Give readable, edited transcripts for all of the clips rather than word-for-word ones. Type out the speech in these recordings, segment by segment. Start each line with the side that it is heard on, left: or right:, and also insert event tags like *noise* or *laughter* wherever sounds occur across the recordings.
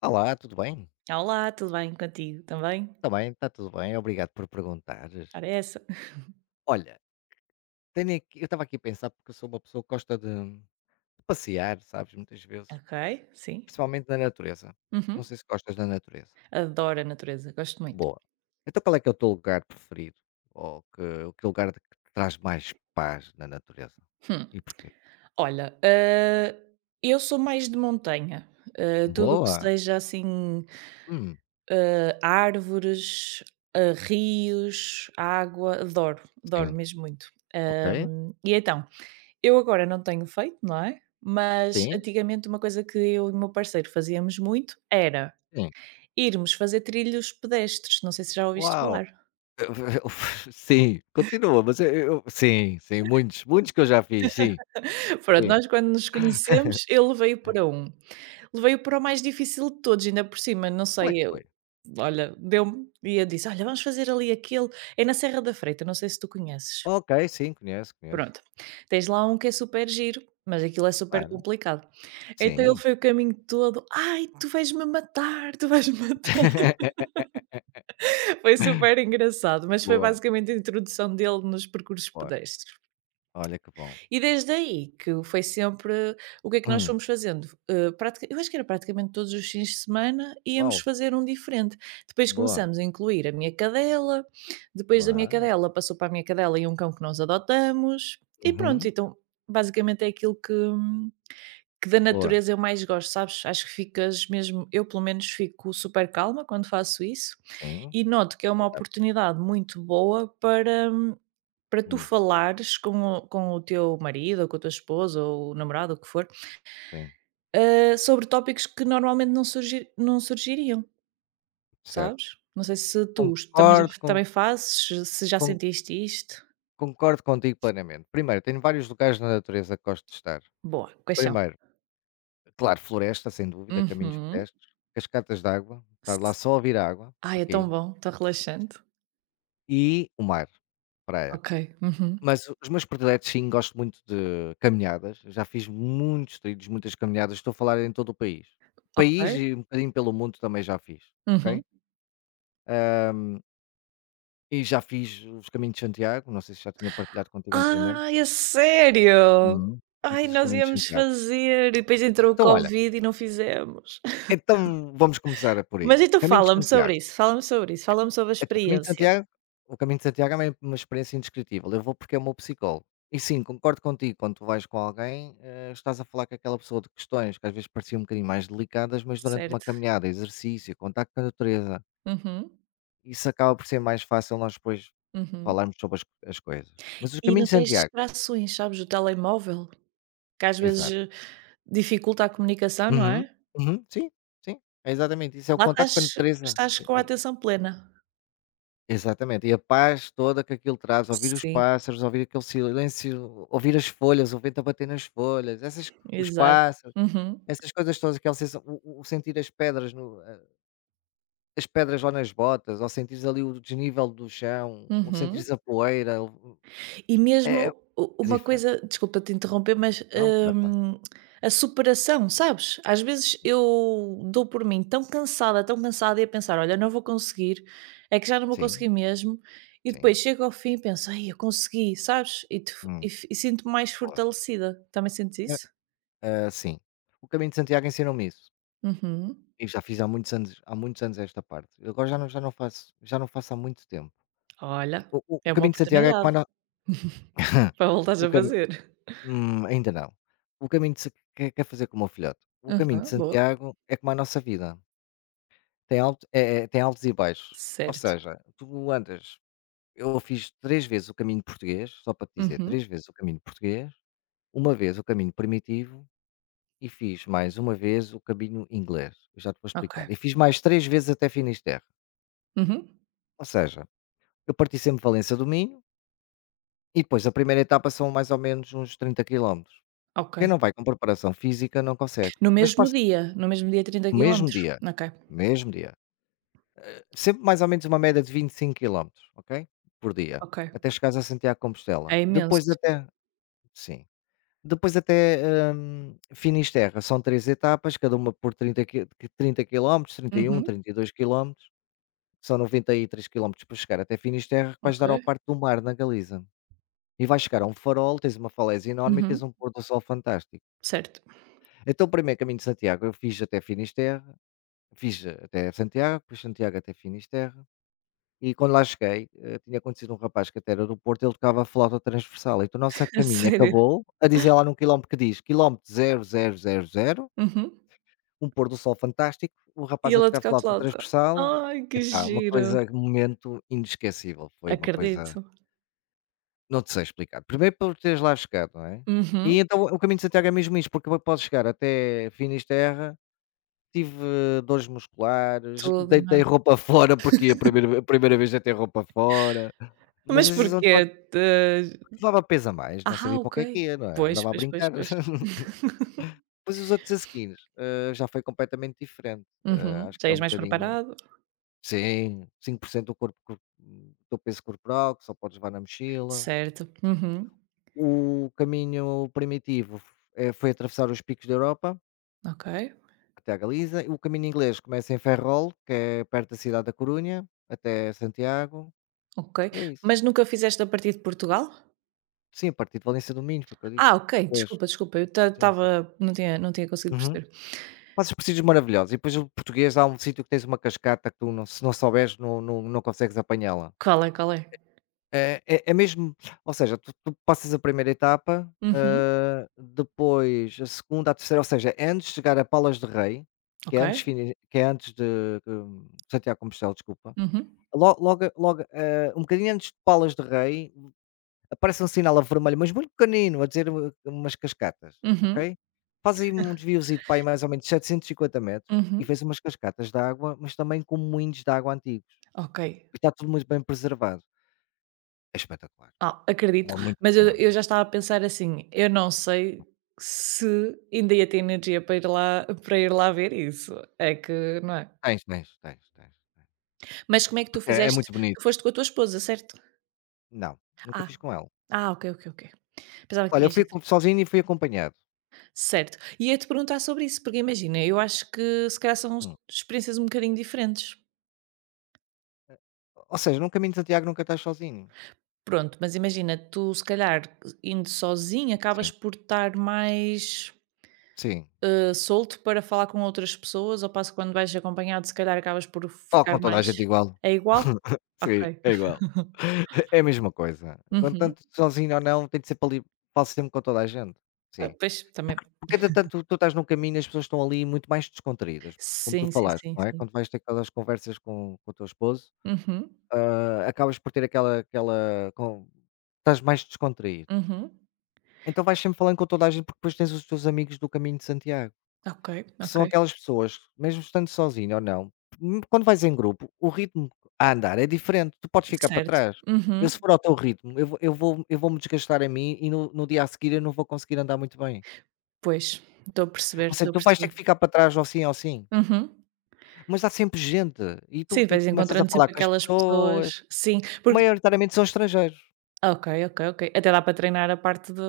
left: Olá, tudo bem?
right: Olá, tudo bem contigo também?
left: Também, está tudo bem, obrigado por perguntares.
right: Ora é essa. *laughs*
left: Olha, tenho aqui, eu estava aqui a pensar porque eu sou uma pessoa que gosta de passear, sabes, muitas vezes,
right: Ok, sim.
left: principalmente na natureza. Não
right: Uhum.
left: sei se gostas da natureza.
right: Adoro a natureza, gosto muito.
left: Boa. Então qual é que é o teu lugar preferido? Ou que, o que lugar de que te traz mais paz na natureza?
right: Hum.
left: E porquê?
right: Olha, eu sou mais de montanha. Ah, tudo o que
left: Boa!
right: seja assim,
left: Hum,
right: árvores, rios, água, adoro, adoro
left: sim.
right: mesmo muito.
left: Ok.
right: E então, eu agora não tenho feito, não é? Mas
left: Sim,
right: antigamente uma coisa que eu e o meu parceiro fazíamos muito era
left: sim.
right: irmos fazer trilhos pedestres, não sei se já ouviste
left: Uau!
right: falar.
left: *laughs* Sim, continua, mas sim, sim, muitos, muitos que eu já fiz, sim.
right: *laughs* Pronto, nós quando nos conhecemos, ele veio para um. Levei-o para o mais difícil de todos, ainda por cima, não
left: Qual é
right: sei,
left: que
right: eu
left: foi?
right: olha, deu-me e eu disse: "Olha, vamos fazer ali aquele, é na Serra da Freita, não sei se tu conheces".
left: Ok, sim, conheço, conheço.
right: Pronto, tens lá um que é super giro, mas aquilo é super
left: Claro,
right: complicado. Então ele
left: sim.
right: foi o caminho todo: "Ai, tu vais-me matar, tu vais-me matar".
left: *laughs*
right: *laughs* Foi super engraçado, mas foi
left: Boa,
right: basicamente a introdução dele nos percursos
left: boa.
right: pedestres.
left: Olha que bom.
right: E desde aí que foi sempre o que é que nós
left: Hum,
right: fomos fazendo? Eh, pratica eu acho que era praticamente todos os fins de semana íamos
left: uau,
right: fazer um diferente. Depois
left: boa.
right: começamos a incluir a minha cadela, depois da minha
left: Boa.
right: cadela passou para a minha cadela e um cão que nós adotamos, e pronto,
left: Uhum,
right: então basicamente é aquilo que da
left: boa.
right: natureza eu mais gosto, sabes? Acho que ficas mesmo eu pelo menos fico super calma quando faço isso,
left: Sim,
right: e noto que é uma
left: verdade.
right: oportunidade muito boa para tu
left: Hum,
right: falares com o teu marido ou com a tua esposa ou o namorado, ou o que for,
left: sim,
right: sobre tópicos que normalmente não surgiriam,
left: certo.
right: sabes? Não sei se tu s também já
left: Concordo, com,
right: também fazes, se já
left: con-
right: sentiste isto?
left: concordo contigo plenamente. Primeiro, tenho vários lugares na natureza que gosto de estar.
right: Boa, quais são?
left: Primeiro, claro, floresta, sem dúvida, caminhos
right: Uhum.
left: pedestres, cascatas de água,
right: S
left: estar lá só a ouvir a água,
right: ai, é tão
left: ok?
right: bom, tão relaxante.
left: E o mar, praia.
right: Ok. Uhum.
left: Mas os meus prediletos sim, gosto muito de caminhadas, já fiz muitos trilhos, muitas caminhadas, estou a falar em todo o país.
right: Ok.
left: País e um bocadinho pelo mundo também já fiz, ok?
right: Uhum.
left: E já fiz os caminhos de Santiago, não sei se já tinha partilhado contigo anteriormente.
right: Ai, a sério?
left: Hum. Já
right: Ai,
left: fiz os
right: nós
left: caminhos de
right: íamos
left: Santiago.
right: fazer e depois entrou o
left: Então olha,
right: covid e não fizemos.
left: então vamos começar por
right: Mas
left: aí.
right: então
left: Caminho de
right: fala-me
left: Santiago.
right: sobre isso, fala-me sobre isso, fala-me sobre a
left: Então,
right: experiência,
left: O caminho de Santiago é uma experiência indescritível. Eu vou porque é o meu psicólogo. E sim, concordo contigo, quando tu vais com alguém, estás a falar com aquela pessoa de questões que às vezes pareciam um bocadinho mais delicadas, mas durante uma
right: certo?
left: caminhada, exercício, contacto com a natureza,
right: Uhum,
left: isso acaba por ser mais fácil nós depois
right: uhum.
left: falarmos sobre as coisas. Mas os
right: E não
left: caminhos de
right: tens
left: Santiago,
right: distrações, sabes, do telemóvel, que às vezes,
left: exato.
right: dificulta a comunicação, não
left: Uhum,
right: é?
left: uhum, sim, sim, é exatamente isso, é o
right: Lá
left: contacto
right: estás
left: com a natureza.
right: com a atenção plena.
left: Exatamente, e a paz toda que aquilo traz, ouvir os
right: Sim.
left: pássaros, ouvir aquele silêncio, ouvir as folhas, o vento a bater nas folhas, essas os
right: Exato.
left: pássaros,
right: Uhum,
left: essas coisas todas, aquela sensa o sentir as pedras no a as pedras lá nas botas, ou sentires ali o desnível do chão, ou sentires
right: uhum.
left: a poeira, o
right: E
left: é é
right: mesmo u
left: é
right: uma
left: diferente.
right: coisa desculpa-te interromper, mas,
left: Não, claro, claro.
right: hum, a superação, sabes? Às vezes eu dou por mim tão cansada e a pensar: "Olha, não vou conseguir, é que já não vou
left: Sim,
right: conseguir mesmo", e depois
left: sim.
right: chego ao fim e penso: "Ai, eu consegui", sabes? E tu e
left: Hum,
right: f e sinto-me mais
left: boa.
right: fortalecida. Também sentes
left: É,
right: isso?
left: sim. O Caminho de Santiago ensinou-me isso,
right: Uhum.
left: e já fiz há muitos anos esta parte. Eu agora já não faço há muito tempo.
right: Olha,
left: O o
right: é
left: o
right: uma
left: Caminho de Santiago é como
right: oportunidade
left: a *laughs*
right: para voltares
left: O
right: a
left: cami
right: fazer.
left: ainda não. O caminho de se que quer fazer com o meu filhote. O caminho de
right: Aham, boa.
left: Santiago é como a nossa vida, tem altos e baixos. Ou
right: Certo.
left: seja, tu andas eu fiz 3 vezes o caminho português, só para te dizer.
right: Uhum.
left: 3 vezes o caminho português, uma vez o caminho primitivo e fiz mais uma vez o caminho inglês, eu já te vou
right: Ok.
left: explicar. E fiz mais 3 vezes até Finisterre.
right: Uhum.
left: Ou seja, eu parti sempre de Valença do Minho e depois a primeira etapa são mais ou menos uns 30 quilómetros.
right: Ok.
left: Quem não vai com preparação física não consegue,
right: No
left: mas
right: mesmo
left: passas
right: dia? No mesmo dia 30
left: no mesmo
right: quilómetros.
left: dia,
right: Ok,
left: no mesmo dia, sempre mais ou menos uma média de 25 quilómetros, ok, por dia,
right: ok.
left: até chegares a Santiago de Compostela.
right: É imenso.
left: Depois até sim, depois até, Finisterra, são 3 etapas, cada uma por trinta quilómetros, trinta e um,
right: Uhum,
left: 32 quilómetros. São 93 quilómetros para chegar até Finisterra, que vais dar ao
right: ok.
left: Parque do Mar, na Galiza. E vais chegar a um farol, tens uma falésia enorme e tens
right: Uhum,
left: um pôr do sol fantástico.
right: certo.
left: Então o primeiro caminho de Santiago eu fiz até Finisterra. Fiz até Santiago, depois Santiago até Finisterre e quando lá cheguei, tinha acontecido um rapaz que até era do Porto, ele tocava a flauta transversal, então o nosso
right: *laughs* A
left: caminho
right: sério?
left: acabou a dizer lá num quilómetro que diz: "Quilómetro zero zero zero zero
right: Uhum.
left: um pôr do sol fantástico", o
right: E
left: rapaz a
right: ele a
left: tocar
right: tocar
left: flauta
right: flauta?
left: transversal,
right: Ai, que
left: epá, uma
right: giro.
left: coisa um momento inesquecível, foi uma
right: Acredito.
left: coisa não te sei explicar. Primeiro por teres lá chegado, não é,
right: Uhum.
left: e então o caminho de Santiago é mesmo isto, porque podes chegar até Finisterre. Tive dores musculares, *laughs*
right: Tudo, não
left: deitei
right: é?
left: roupa fora, porque a primeira vez deitei roupa fora, mas a
right: Mas
left: sensação de
right: porquê?
left: facto
right: Te
left: que levava peso a mais, não
right: ah,
left: sabia para o
right: ok.
left: que é que ia, não é?
right: Pois,
left: Andava a
right: pois, pois,
left: brincar.
right: pois.
left: *laughs* Depois os outros a seguir, já foi completamente diferente,
right: Uhum.
left: acho
right: Já
left: que é um
right: ias mais
left: bocadinho
right: preparado.
left: sim, 5% do peso corporal que só podes levar na mochila.
right: Certo. Uhum.
left: O caminho primitivo foi atravessar os picos da Europa
right: Ok,
left: até a Galiza, o caminho inglês começa em Ferrol, que é perto da cidade da Corunha, até Santiago.
right: ok.
left: É isso.
right: Mas nunca fizeste a partir de Portugal?
left: Sim, a partir de Valência do Minho, foi o que eu
right: Ah,
left: disse, os
right: ok,
left: 3.
right: desculpa, desculpa, eu
left: Sim, sim.
right: estava não tinha não tinha conseguido
left: Uhum.
right: perceber.
left: Fazes presídios maravilhosos e depois o português há um sítio que tens uma cascata que tu se não souberes não consegues apanhá-la.
right: Qual é, qual é?
left: Mesmo ou seja, tu passas a primeira etapa,
right: Uhum,
left: depois a segunda, a terceira. Ou seja, é antes de chegar a Palas de Rei, que
right: ok.
left: é antes fini que é antes de, Santiago de Compostela, desculpa.
right: Uhum,
left: Lo logo logo, um bocadinho antes de Palas de Rei aparece um sinal a vermelho, mas muito pequenino, a dizer u umas cascatas,
right: uhum,
left: ok? Faz aí um desviozito para aí mais ou menos 750 metros e
right: uhum,
left: fez umas cascatas de água, mas também com moinhos de água antigos.
right: ok.
left: E está tudo muito bem preservado. É espetacular,
right: Ah, acredito,
left: vale muito a
right: mas eu
left: pena.
right: eu já estava a pensar assim: "Eu não sei se ainda ia ter energia para ir lá ver isso", é que não é?
left: Tens, tens, tens, tens, tens.
right: Mas como é que tu
left: Porque é
right: fizeste?
left: muito
right: Tu
left: bonito.
right: foste com a tua esposa, certo?
left: Não, nunca
right: Ah,
left: fiz com ela.
right: ah, ok, ok, ok. Pensava que
left: Olha, eu
right: tinhas
left: fui
right: ido.
left: com sozinho e fui acompanhado.
right: Certo, e ia-te perguntar sobre isso, porque imagina, eu acho que se calhar são es
left: Hum.
right: experiências um bocadinho diferentes.
left: Ou seja, num caminho de Santiago nunca estás sozinho.
right: Pronto, mas imagina, tu se calhar indo sozinho acabas
left: Sim,
right: por estar mais
left: sim.
right: solto para falar com outras pessoas, ao passo que quando vais acompanhado, se calhar acabas por
left: Falo
right: ficar
left: com toda a gente
right: mais
left: igual.
right: é igual?
left: *laughs* Sim,
right: Ok.
left: é igual. *laughs* É a mesma coisa.
right: Uhum.
left: Contanto sozinho ou não, tem de ser para ali falo sempre com toda a gente.
right: Ah,
left: Sim.
right: pois, também
left: Porque entretanto tu estás num caminho e as pessoas estão ali muito mais descontraídas, como tu
right: sim, sim,
left: falaste,
right: sim,
left: não é?
right: sim.
left: Quando vais ter aquelas conversas com o teu esposo,
right: Uhum,
left: acabas por ter aquela aquela com estás mais descontraído.
right: uhum.
left: Então vais sempre falando com toda a gente, porque depois tens os teus amigos do caminho de Santiago.
right: Ok, ok.
left: São aquelas pessoas, mesmo estando sozinho ou não, quando vais em grupo, o ritmo a andar é diferente, tu podes ficar para
right: Certo.
left: trás. Eu
right: Uhum.
left: se for ao teu ritmo, eu vou-me desgastar a mim e no dia a seguir eu não vou conseguir andar muito bem.
right: Pois, estou a perceber,
left: Ou
right: estou
left: seja,
right: a
left: tu vais ter
right: perceber.
left: que ficar para trás ou sim,
right: Uhum.
left: mas há sempre gente e tu
right: Sim,
left: e
right: vais
left: começas a
right: encontrando
left: falar
right: sempre
left: com as
right: aquelas
left: pessoas,
right: pessoas sim, porque
left: maioritariamente são estrangeiros,
right: ok, ok, ok. Até dá para treinar a parte de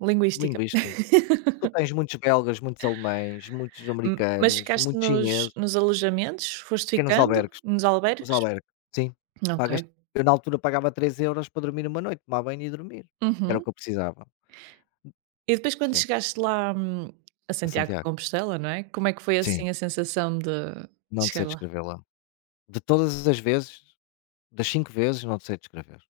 right: linguística.
left: linguista. Tu
right: *laughs*
left: tens muitos belgas, muitos alemães, muitos
right: M mas
left: americanos,
right: ficaste
left: muitos
right: nos
left: chineses,
right: nos alojamentos? Foste
left: pequenos
right: ficando
left: albergues.
right: nos
left: Os
right: albergues?
left: albergues, sim.
right: Ok.
left: Pagas eu na altura pagava 3 euros para dormir uma noite, tomar banho e dormir. Que era o
right: Uhum.
left: que eu precisava.
right: E depois quando
left: Sim,
right: chegaste lá, a
left: a
right: Santiago de
left: Santiago.
right: Compostela, não é, como é que foi, assim,
left: Sim,
right: a sensação de
left: não te
right: chegar
left: sei
right: lá?
left: descrever lá. De todas as vezes, das 5 vezes, não te sei descrever.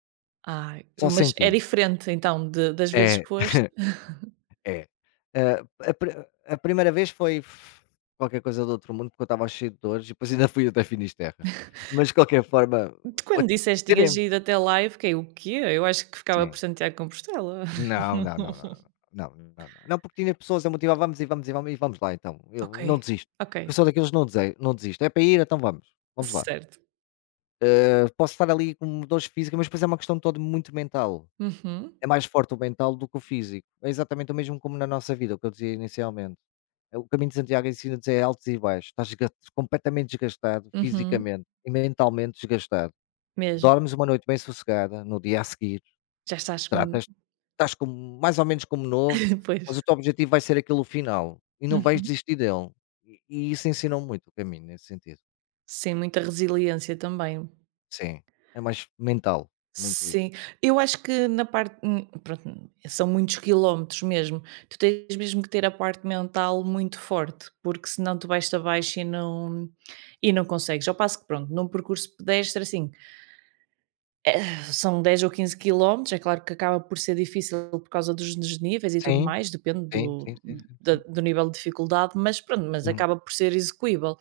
right: Ah,
left: Só
right: mas é
left: sentindo.
right: diferente então de das vezes
left: É,
right: que foste? *laughs*
left: é. Ah, a pri a primeira vez foi qualquer coisa do outro mundo, porque eu estava cheio de dores e depois ainda fui até Finisterra. Mas de qualquer forma,
right: De
left: o
right: quando disseste que tinhas
left: terem
right: ido até lá, eu fiquei: "O quê? Eu acho que ficava por
left: sim.
right: Santiago de Compostela".
left: Não, não, não, não,
right: *laughs*
left: não, não, não. Não, porque tinha pessoas a motivar, vamos e vamos e vamos e vamos lá então.
right: Ok,
left: Eu não desisto.
right: ok,
left: Porque eu sou daqueles que não, não desisto. É para ir, então vamos. Vamos lá.
right: certo.
left: Posso estar ali com dores físicas, mas depois é uma questão toda muito mental.
right: Uhum,
left: É mais forte o mental do que o físico. É exatamente o mesmo como na nossa vida, o que eu dizia inicialmente. O caminho de Santiago ensina-nos é altos e baixos. Completamente desgastado
right: uhum,
left: fisicamente e mentalmente desgastado.
right: mesmo.
left: Dormes uma noite bem sossegada, no dia a seguir,
right: Já estás com
left: tratas estás como mais ou menos como novo,
right: *laughs* pois,
left: mas o teu objetivo vai ser aquele final e não vais
right: uhum.
left: desistir dele. E isso ensinou muito o caminho nesse sentido.
right: Sim, muita resiliência também.
left: Sim, é mais mental, muito
right: Sim,
left: isso.
right: eu acho que na parte pronto, são muitos quilómetros mesmo. Tu tens mesmo que ter a parte mental muito forte, porque senão tu vais-te abaixo e não consegues. Ao passo que pronto, num percurso pedestre assim, eh, são 10 ou 15 quilómetros, é claro que acaba por ser difícil por causa dos desníveis e tudo
left: Sim,
right: mais, depende
left: sim, sim,
right: do
left: sim, sim,
right: da-
left: sim.
right: do nível de dificuldade, mas pronto, mas
left: Hum,
right: acaba por ser execuível.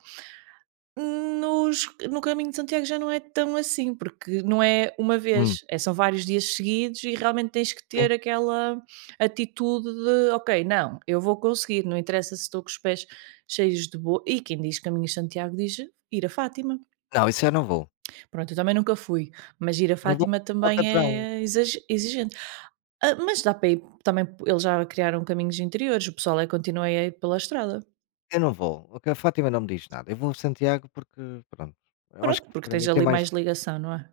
right: Nos no Caminho de Santiago já não é tão assim, porque não é uma
left: hum,
right: vez, são vários dias seguidos e realmente tens que
left: sim.
right: ter aquela atitude de: "Ok, não, eu vou conseguir, não interessa se estou com os pés cheios de bo" e quem diz Caminho de Santiago diz ir a Fátima.
left: Não, isso eu não vou.
right: Pronto, eu também nunca fui, mas ir a
left: Não vou
right: Fátima
left: ao
right: também
left: Alcatrão,
right: é exage exigente. Ah, mas dá para ir também eles já criaram caminhos interiores, o pessoal continua a ir pela estrada.
left: eu não vou. O que a Fátima não me diz nada. Eu vou a Santiago porque, pronto, eu acho
right: Pronto,
left: que
right: porque
left: para
right: tens
left: mim tem
right: ali
left: mais
right: mais ligação, não é?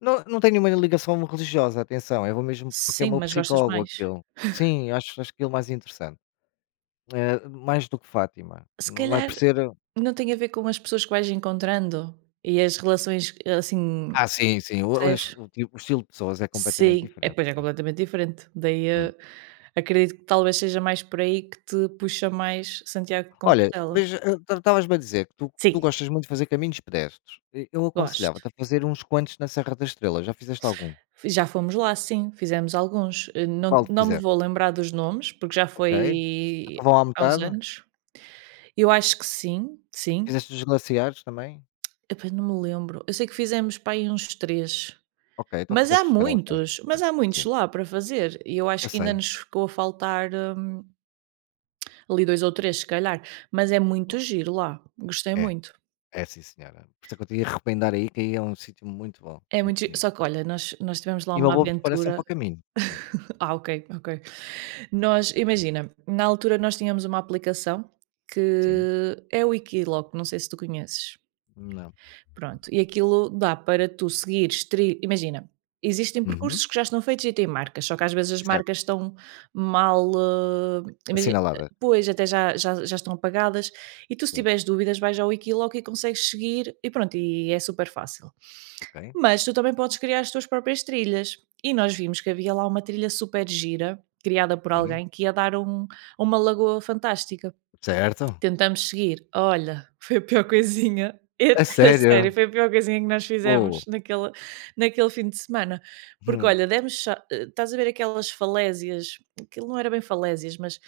left: não, não tenho nenhuma ligação religiosa, atenção, eu vou mesmo porque é o
right: Sim,
left: meu
right: mas gostas
left: psicólogo
right: mais.
left: aquilo. Sim, acho acho aquilo mais interessante. Mais do que Fátima,
right: Se
left: não é por
right: calhar
left: ser
right: não tem a ver com as pessoas que vais encontrando e as relações, assim,
left: ah, sim, sim,
right: percebes?
left: o estilo de pessoas é completamente
right: Sim, é,
left: diferente,
right: pois é
left: sim.
right: completamente diferente. Daí,
left: Hum.
right: acredito que talvez seja mais por aí que te puxa mais Santiago de
left: Olha,
right: Compostela.
left: mas, estavas-me a dizer que tu
right: Sim,
left: tu gostas muito de fazer caminhos pedestres, e eu
right: gosto.
left: aconselhava-te a fazer uns quantos na Serra da Estrela, já fizeste algum?
right: Já fomos lá, sim, fizemos alguns. Eh, não
left: Qual
right: não me
left: fizeste?
right: vou lembrar dos nomes, porque já
left: Ok. Então
right: foi
left: vão à
right: há uns
left: metade?
right: anos. Eu acho que sim, sim.
left: Fizeste os glaciares também?
right: Epá, não me lembro. Eu sei que fizemos para aí uns 3.
left: Ok, então
right: Mas há
left: fizeste se calhar os mais
right: muitos, mas
left: importantes,
right: há muitos
left: sim.
right: lá para fazer e eu
left: Eu
right: acho que ainda
left: sei,
right: nos ficou a faltar, ali 2 ou 3 se calhar, mas é muito
left: boa.
right: giro lá, gostei
left: É,
right: muito.
left: é sim senhora. Por isso é que eu te ia recomendar aí, que aí é um sítio muito bom,
right: É
left: muito
right: muito gi
left: bonito.
right: só que olha, nós tivemos lá
left: E uma
right: uma
left: boa preparação para
right: aventura
left: o caminho. Sim,
right: *laughs* ah, ok, ok. Nós imagina, na altura nós tínhamos uma aplicação que
left: sim.
right: é o Equiloc, não sei se tu conheces.
left: Não.
right: Pronto, e aquilo dá para tu seguires tri imagina, existem
left: Uhum.
right: percursos que já estão feitos e têm marcas, só que às vezes as marcas
left: Certo.
right: estão mal,
left: Assinalada.
right: pois, até já estão apagadas e tu se
left: Sim.
right: tiveres dúvidas vais ao Wikiloc e consegues seguir e pronto, e é super fácil.
left: Ok.
right: Mas tu também podes criar as tuas próprias trilhas e nós vimos que havia lá uma trilha super gira, criada por
left: Sim.
right: alguém que ia dar uma lagoa fantástica.
left: Certo.
right: Tentamos seguir. Olha, *laughs* foi a pior coisinha. É
left: A
right: *laughs* a sério,
left: sério?
right: foi a pior coisinha que nós fizemos
left: Oh.
right: naquele fim de semana. Porque,
left: Hum.
right: olha, Estás a ver aquelas falésias? Aquilo não era bem falésias, mas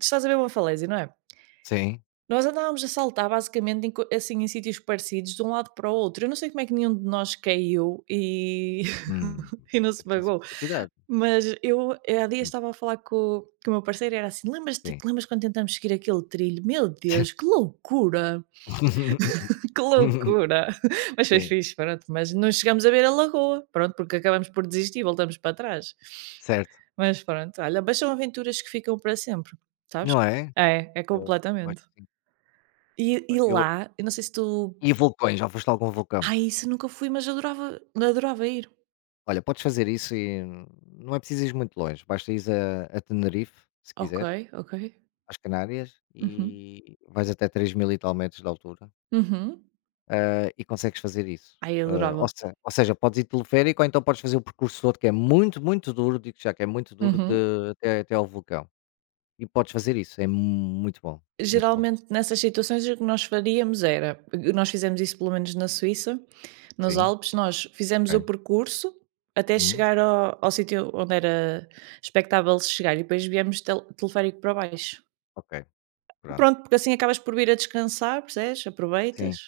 right: estás a ver uma falésia, não é?
left: Sim.
right: Nós andávamos a saltar basicamente em co assim, em sítios parecidos de um lado para o outro. Eu não sei como é que nenhum de nós caiu e
left: Hum.
right: *laughs* e não
left: É
right: se
left: preciso
right: magoou,
left: ter cuidado.
right: mas eu há dias
left: Hum.
right: estava a falar com o meu parceiro e era assim: "Lembras-te
left: Sim.
right: lembras quando tentamos seguir aquele trilho? Meu Deus, que loucura,
left: *laughs*
right: *laughs* que loucura!" *laughs* Mas foi
left: Sim.
right: fixe, pronto, mas não chegamos a ver a lagoa, pronto, porque acabamos por desistir e voltamos para trás.
left: Certo.
right: Mas pronto, olha, mas são aventuras que ficam para sempre, sabes?
left: Não é?
right: É, é
left: Pois, eu acho
right: completamente.
left: que sim.
right: E
left: Eu
right: lá, eu não sei se tu.
left: e vulcões? Já foste a algum vulcão?
right: Ai, isso nunca fui, mas adorava adorava ir.
left: Olha, podes fazer isso e não é preciso ir muito longe. Basta ir a Tenerife, se
right: Ok,
left: quiseres,
right: ok.
left: às Canárias,
right: Uhum,
left: e vais até 3000 e tal metros de altura.
right: uhum.
left: E consegues fazer isso.
right: Ai,
left: Eh, ou
right: adorava.
left: se ou seja, podes ir de teleférico ou então podes fazer o percurso todo que é muito, muito duro, digo já que é muito duro
right: Uhum.
left: de até ao vulcão. E podes fazer isso, muito bom, muito bom.
right: Geralmente nessas situações o que nós faríamos era nós fizemos isso pelo menos na Suíça, nos
left: Sim,
right: Alpes, nós fizemos o
left: ok.
right: percurso até
left: Uhum,
right: chegar ao sítio onde era expectável chegar e depois viemos teleférico para baixo.
left: ok, pronto.
right: Pronto, porque assim acabas por vir a descansar, percebes? Aproveitas.
left: Sim,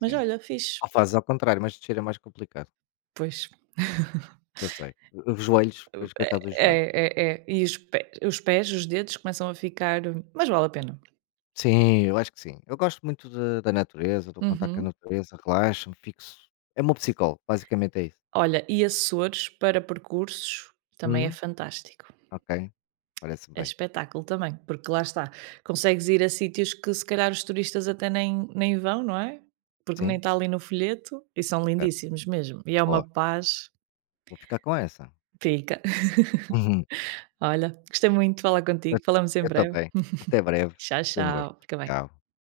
right: Mas olha, fixe.
left: Ou fazes ao contrário, mas descer é mais complicado,
right: Pois. *laughs*
left: eu sei. Os joelhos, pois coitado dos joelhos.
right: É, é, é. E os pés, os dedos começam a ficar mas vale a pena.
left: Sim, eu acho que sim. Eu gosto muito da natureza, do contato com a
right: Uhum.
left: natureza, relaxo-me, fixo. É o meu psicólogo, basicamente é isso.
right: Olha, e Açores para percursos também é
left: Uhum,
right: fantástico.
left: ok, parece
right: É
left: bem.
right: espetáculo também, porque lá está, consegues ir a sítios que se calhar os turistas até nem vão, não é? Porque nem
left: Sim,
right: está ali no folheto e são
left: certo.
right: lindíssimos mesmo. E é uma
left: Boa.
right: paz,
left: Vou ficar com essa.
right: fica. *laughs*
left: Uhum.
right: Olha, gostei muito de falar
left: Eu
right: contigo, falamos em
left: eu
right: breve.
left: também. Até breve.
right: Tchau,
left: Foi um gosto.
right: tchau, fica bem.
left: Tchau.